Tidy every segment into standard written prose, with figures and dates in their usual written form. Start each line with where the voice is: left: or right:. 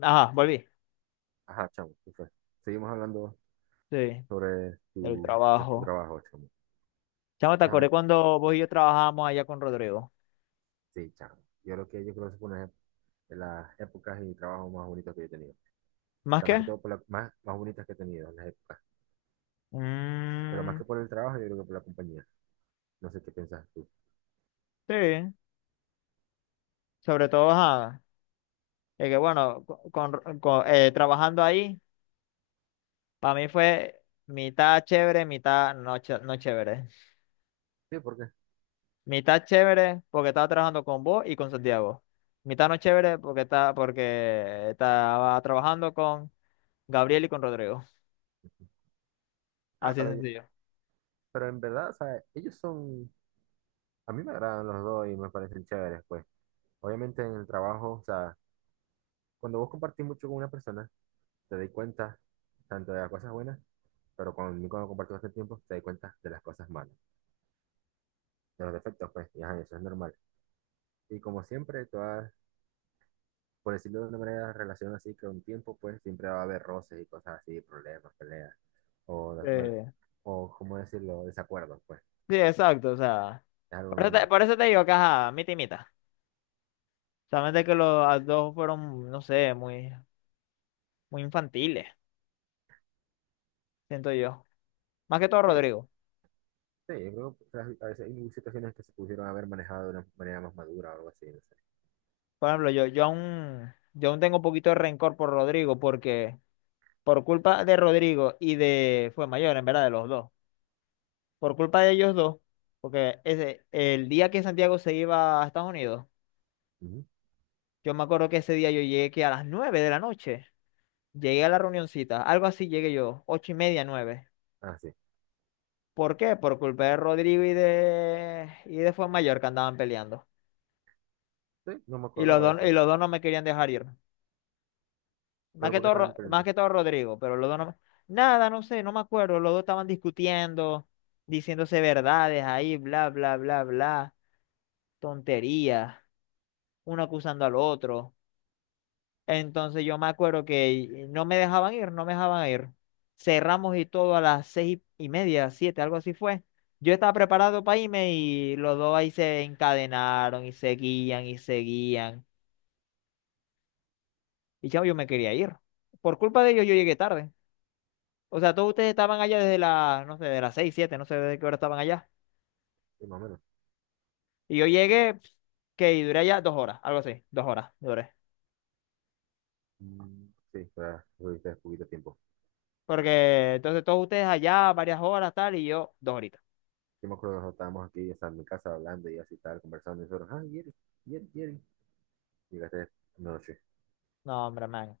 left: Ajá, volví.
right: Ajá, chamo. Entonces, seguimos hablando
left: Sí,
right: sobre
left: del
right: tu
left: trabajo.
right: trabajo, chamo.
left: Chamo, te
right: Ajá,
left: acordé cuando vos y yo trabajábamos allá con Rodrigo.
right: sí, chamo. Yo creo que fue una de las épocas y trabajos más bonitos que yo he tenido. O
left: ¿Más
right: sea, más que
left: qué?
right: todo por las más bonitas que he tenido en las épocas. Pero más
left: Mm,
right: que por el trabajo, yo creo que por la compañía. No sé qué piensas tú.
left: sí, sobre todo, ajá. Es que bueno, trabajando ahí, para mí fue mitad chévere, mitad no, ch- no chévere.
right: Sí, ¿por qué?
left: Mitad chévere porque estaba trabajando con vos y con Santiago. Mitad no chévere porque estaba trabajando con Gabriel y con Rodrigo.
right: ah,
left: Así de
right: pero, yo-
left: sencillo.
right: pero en verdad, o sea, ellos son, a mí me agradan los dos y me parecen chéveres, pues. Obviamente en el trabajo, o sea, cuando vos compartís mucho con una persona, te das cuenta tanto de las cosas buenas, pero conmigo cuando compartís bastante tiempo, te das cuenta de las cosas malas, de los defectos, pues, y ajá, eso es normal. Y como siempre, todas, por decirlo de una manera, relación así que un tiempo, pues, siempre va a haber roces y cosas así, problemas, peleas, o, de- bueno,
left: Eh,
right: o ¿cómo decirlo? Desacuerdos, pues,
left: sí, exacto, o sea.
right: es algo normal.
left: Por eso te digo que, ajá, mitad y mitad. Solamente que los dos fueron, no sé, muy infantiles, siento yo. Más que todo
right: Sí,
left: Rodrigo.
right: sí, yo creo que a veces hay situaciones que se pudieron haber manejado de una manera más madura o algo así, no sé.
left: Por ejemplo, yo aún tengo un poquito de rencor por Rodrigo porque por culpa de Rodrigo y de, fue mayor, en verdad, de los dos. Por culpa de ellos dos, porque ese, el día que Santiago se iba a Estados Unidos,
right: Ujú.
left: yo me acuerdo que ese día yo llegué que a las nueve de la noche. Llegué a la reunioncita, algo así llegué yo, ocho y media, nueve.
right: Ah, sí,
left: ¿Por qué? Por culpa de Rodrigo y de Mayor que andaban peleando.
right: sí, no me acordaba de
left: Y
right: eso,
left: los dos no me querían dejar ir.
right: pero ¿por qué estaban
left: Más
right: peleando?
left: que todo Rodrigo, pero los dos no me. Nada, no sé, no me acuerdo. Los dos estaban discutiendo, diciéndose verdades ahí, bla, bla, bla, bla. Tonterías, uno acusando al otro. Entonces yo me acuerdo que no me dejaban ir. Cerramos y todo a las seis y media, siete, algo así fue. Yo estaba preparado para irme y los dos ahí se encadenaron y seguían. Y chavo, yo me quería ir. Por culpa de ellos yo llegué tarde. O sea, todos ustedes estaban allá desde las, no sé, de las seis, siete, no sé desde qué hora estaban allá.
right: Sí, más o menos.
left: Y yo llegué, pf, que y duré allá dos horas, algo así, dos horas duré.
right: Mm, sí, para tuviste poquito tiempo.
left: Porque entonces todos ustedes allá varias horas, tal, y yo dos horitas.
right: Yo me acuerdo que estábamos aquí, o sea, en mi casa hablando y así, tal, conversando, y nosotros, ah, Yeri, Yeri. Llegaste noche.
left: No, hombre, man.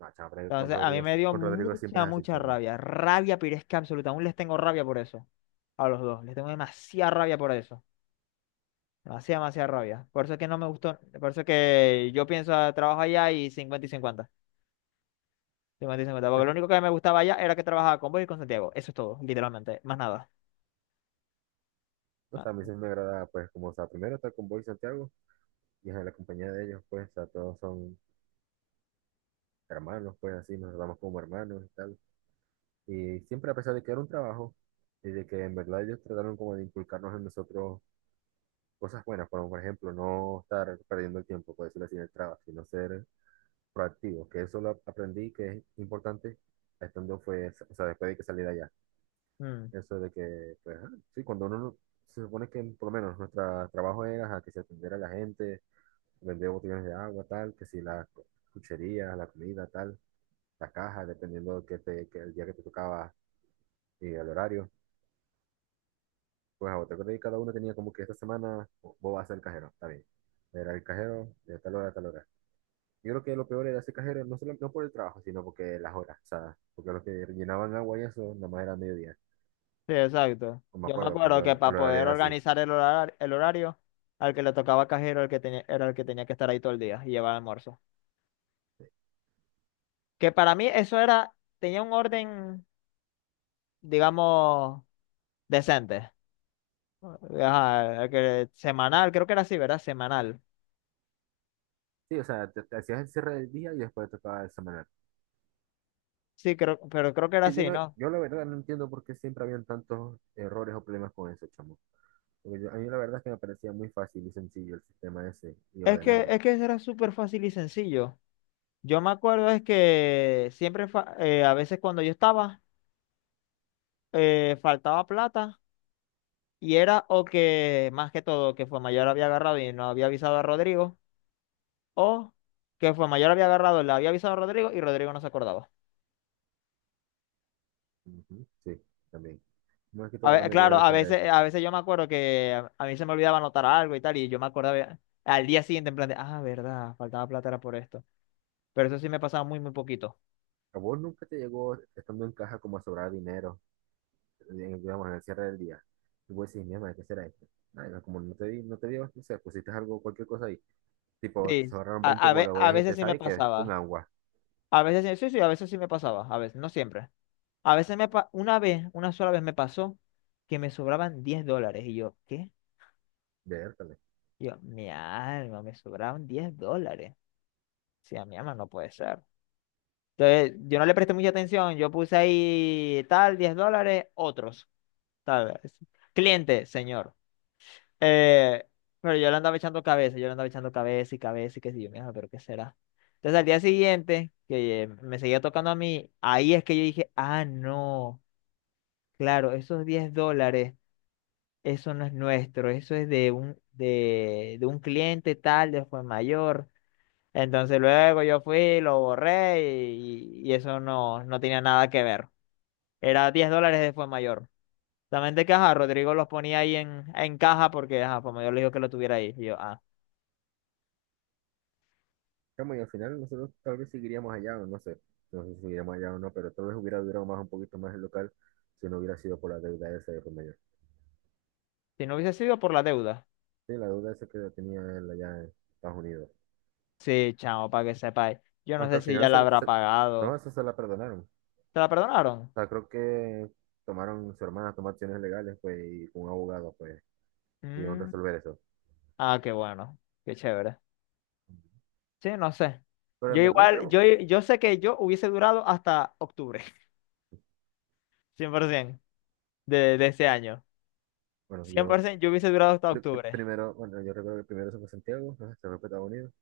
right: No, chamo,
left: Entonces, a mí me dio
right: Con Rodrigo siempre es así,
left: mucha
right: chamo.
left: rabia. Rabia, pero es que absoluta. Aún les tengo rabia por eso. A los dos. Les tengo demasiada rabia por eso. Demasiada rabia. Por eso es que no me gustó. Por eso es que yo pienso a trabajo allá y 50, 50 y 50.
right: Sí.
left: Porque lo único que me gustaba allá era que trabajaba con vos y con Santiago. Eso es todo, literalmente. Más nada.
right: O sea, a
left: Ah,
right: mí sí me agrada, pues, como, o sea, primero estar con Boy y Santiago y en la compañía de ellos, pues, o sea, todos son hermanos, pues, así, nos tratamos como hermanos y tal. Y siempre, a pesar de que era un trabajo y de que en verdad ellos trataron como de inculcarnos en nosotros cosas buenas, como, por ejemplo, no estar perdiendo el tiempo, por decirlo así, en el trabajo, sino ser proactivo, que eso lo aprendí que es importante estando, fue, o sea, después de que salí de allá.
left: mm.
right: Eso de que, pues, ah, sí, cuando uno no- se supone que por lo menos nuestro trabajo era a que se atendiera a la gente, vender botellones de agua, tal, que si las cucherías, la comida, tal, las cajas dependiendo que te, que el día que te tocaba y el horario. Pues a otra cosa, y cada uno tenía como que esta semana vos vas a ser el cajero, está bien. Era el cajero de tal hora a tal hora. Yo creo que lo peor era ser cajero, no solo no por el trabajo, sino porque las horas, o sea, porque los que llenaban agua y eso, nada más era mediodía.
left: Sí, exacto.
right: No me
left: Yo me
right: acuerdo
left: acuerdo
right: cuando
left: que
right: el
left: para
right: el horario
left: poder
right: era así.
left: organizar el horario, al que le tocaba cajero, era el que tenía que estar ahí todo el día y llevar almuerzo. Que para mí eso era, tenía un orden, digamos, decente. Ajá, que semanal, creo que era así, ¿verdad? Semanal.
right: Sí, o sea, te hacías el cierre del día y después te tocaba examinar.
left: Sí, creo, pero creo que era
right: Que yo,
left: así,
right: no,
left: ¿no?
right: yo la verdad no entiendo por qué siempre habían tantos errores o problemas con eso, chamo. A mí la verdad es que me parecía muy fácil y sencillo el sistema ese y ordenado.
left: Es que era súper fácil y sencillo. Yo me acuerdo es que siempre, a veces cuando yo estaba, faltaba plata y era o que, más que todo, que Mayor había agarrado y no había avisado a Rodrigo, o que Mayor había agarrado, le había avisado a Rodrigo y Rodrigo no se acordaba.
right: Ujú, sí, también. Más que todo, la mayoría de
left: Claro,
right: las veces era eso.
left: a veces yo me acuerdo que a mí se me olvidaba anotar algo y tal, y yo me acordaba al día siguiente en plan de, ah, verdad, faltaba plata era por esto. Pero eso sí me pasaba muy poquito.
right: ¿A vos nunca te llegó, estando en caja, como a sobrar dinero, digamos, en el cierre del día? Y vos decís, mierda, ¿qué será esto? Nada, como no te dio, no sé, pusiste algo, cualquier cosa ahí. Tipo, te
left: Sí,
right: sobraron 20 bolos, vos
left: a veces
right: dijiste,
left: sí me
right: ¿sabes qué? Un
left: pasaba.
right: agua.
left: A veces sí, a veces sí me pasaba, a veces, no siempre. A veces me pa- una vez, una sola vez me pasó que me sobraban diez dólares. Y yo, ¿qué?
right: Vértale.
left: Y yo, mi alma, me sobraban 10 dólares. Sí, a mi alma no puede ser. Entonces, yo no le presté mucha atención, yo puse ahí tal, 10 dólares, otros. Tal vez. Cliente, señor. Eh, pero yo le andaba echando cabeza, yo le andaba echando cabeza y qué sé yo, mija, pero qué será. Entonces al día siguiente, que me seguía tocando a mí, ahí es que yo dije, ah, no, claro, esos 10 dólares, eso no es nuestro, eso es de un cliente tal, después mayor. Entonces luego yo fui, lo borré y eso no, no tenía nada que ver. Era 10 dólares de fue mayor. Solamente que, ajá, Rodrigo los ponía ahí en caja porque, ajá, como yo le digo que lo tuviera ahí. Y yo, ah,
right: Chamo, y al final nosotros tal vez seguiríamos allá, o no sé, no sé si seguiríamos allá o no, pero tal vez hubiera durado más un poquito más el local si no hubiera sido por la deuda esa de por medio.
left: si no hubiese sido por la deuda.
right: Sí, la deuda esa que tenía él allá en Estados Unidos.
left: Sí, chamo, para que sepáis. Yo no
right: Aunque
left: sé
right: al
left: si ya
right: final
left: la habrá
right: no,
left: pagado.
right: eso se la perdonaron. O
left: ¿Te la perdonaron?
right: sea, creo que tomaron, su hermana tomó acciones legales, pues, y con un abogado, pues, pudieron
left: Mm,
right: resolver eso.
left: ah, qué bueno, qué chévere. Sí, no sé.
right: Pero
left: Yo
right: en verdad,
left: igual,
right: pero,
left: yo sé que yo hubiese durado hasta octubre, 100% de ese año.
right: bueno, yo
left: 100% yo hubiese durado hasta octubre.
right: primero, bueno, yo recuerdo que primero se fue Santiago, ¿no? Se fue a Estados Unidos,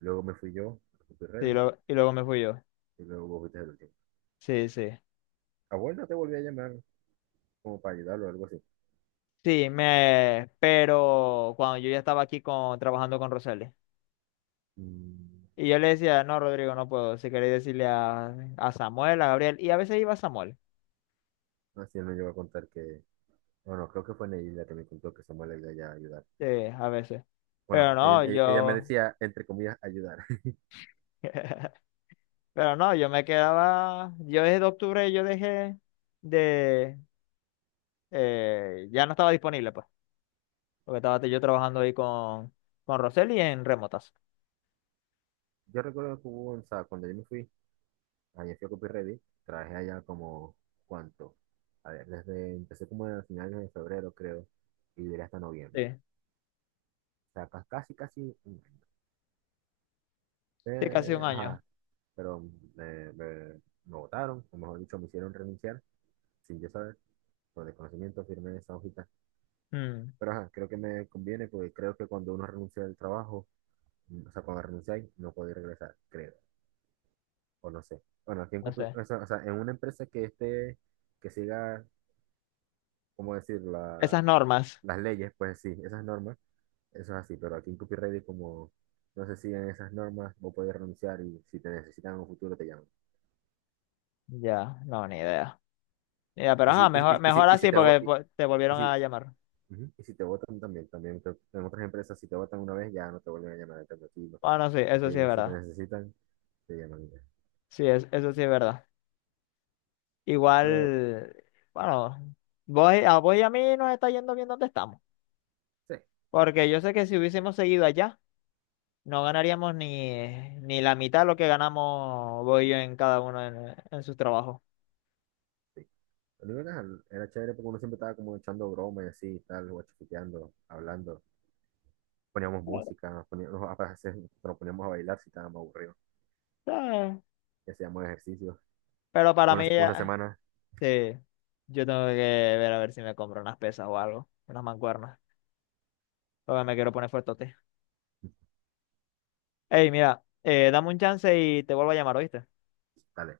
right: luego me fui yo, fui
left: Sí,
right: Reddy,
left: lo- y luego me fui yo.
right: y luego vos fuiste el último.
left: Sí, sí.
right: Abuelo, te volví a llamar, como para ayudarlo o algo así.
left: Sí, me, pero cuando yo ya estaba aquí con, trabajando con Roseli.
right: Mm,
left: Y yo le decía, no, Rodrigo, no puedo. Si queréis decirle a Samuel, a Gabriel. Y a veces iba Samuel.
right: así él me llegó a contar que, bueno, creo que fue Neila que me contó que Samuel le iba a ayudar.
left: Sí, a veces. Pero
right: Bueno, ella,
left: no,
right: ella, ella me
left: yo.
right: decía, entre comillas, ayudar.
left: Pero no, yo me quedaba. Yo desde octubre yo dejé de. Eh, ya no estaba disponible, pues. Porque estaba yo trabajando ahí con Roseli en remotas.
right: Yo recuerdo que hubo, o sea, cuando yo me fui, allá fui a Copy Ready, traje allá como, ¿cuánto? A ver, desde, empecé como a finales de febrero, creo, y duré hasta noviembre.
left: Sí.
right: O sea, casi, casi un año.
left: Sí, casi un año.
right: Ajá, pero me, me, me votaron, o mejor dicho, me hicieron renunciar, sin yo saber, por desconocimiento firmé esa hojita.
left: Mm,
right: Pero ajá, creo que me conviene porque creo que cuando uno renuncia del trabajo, mm, o sea, cuando renunciáis, no podéis regresar, creo, o no sé. Bueno, aquí en,
left: no sé.
right: O sea, en una empresa que esté, que siga, ¿cómo decir?
left: Esas
right: La,
left: normas.
right: las leyes, pues sí, esas normas, eso es así, pero aquí en copyright es como no se siguen esas normas, vos podés renunciar y si te necesitan en un futuro te llaman.
left: Ya, no, ni idea. Ya pero ajá, mejor
right: Y si
left: así
right: te, vo-
left: porque pues, te
right: y
left: volvieron
right: si,
left: a llamar.
right: ujú, y si te votan también, en otras empresas, si te votan una vez, ya no te vuelven a llamar, te tranquilo.
left: Bueno, sí,
right: Aquí
left: eso sí es
right: si te
left: verdad.
right: necesitan, te llaman.
left: Sí, es- eso sí es verdad.
right: Pero
left: Igual, bueno, vos y a mí nos está yendo bien donde estamos.
right: sí.
left: Porque yo sé que si hubiésemos seguido allá, no ganaríamos ni, ni la mitad de lo que ganamos vos y yo en cada uno en sus trabajos.
right: Sí, lo único que era era chévere porque uno siempre estaba como echando bromas y así, y tal, guachiquiteando, hablando. Poníamos, a veces nos poníamos a bailar si estábamos aburridos.
left: Eh,
right: Y hacíamos ejercicio.
left: Pero para
right: Una,
left: mí,
right: una
left: ya-
right: semana,
left: sí, yo tengo que ver a ver si me compro unas pesas o algo, unas mancuernas. Porque me quiero poner fuertote. Ey, mira, dame un chance y te vuelvo a llamar, ¿oíste?
right: dale.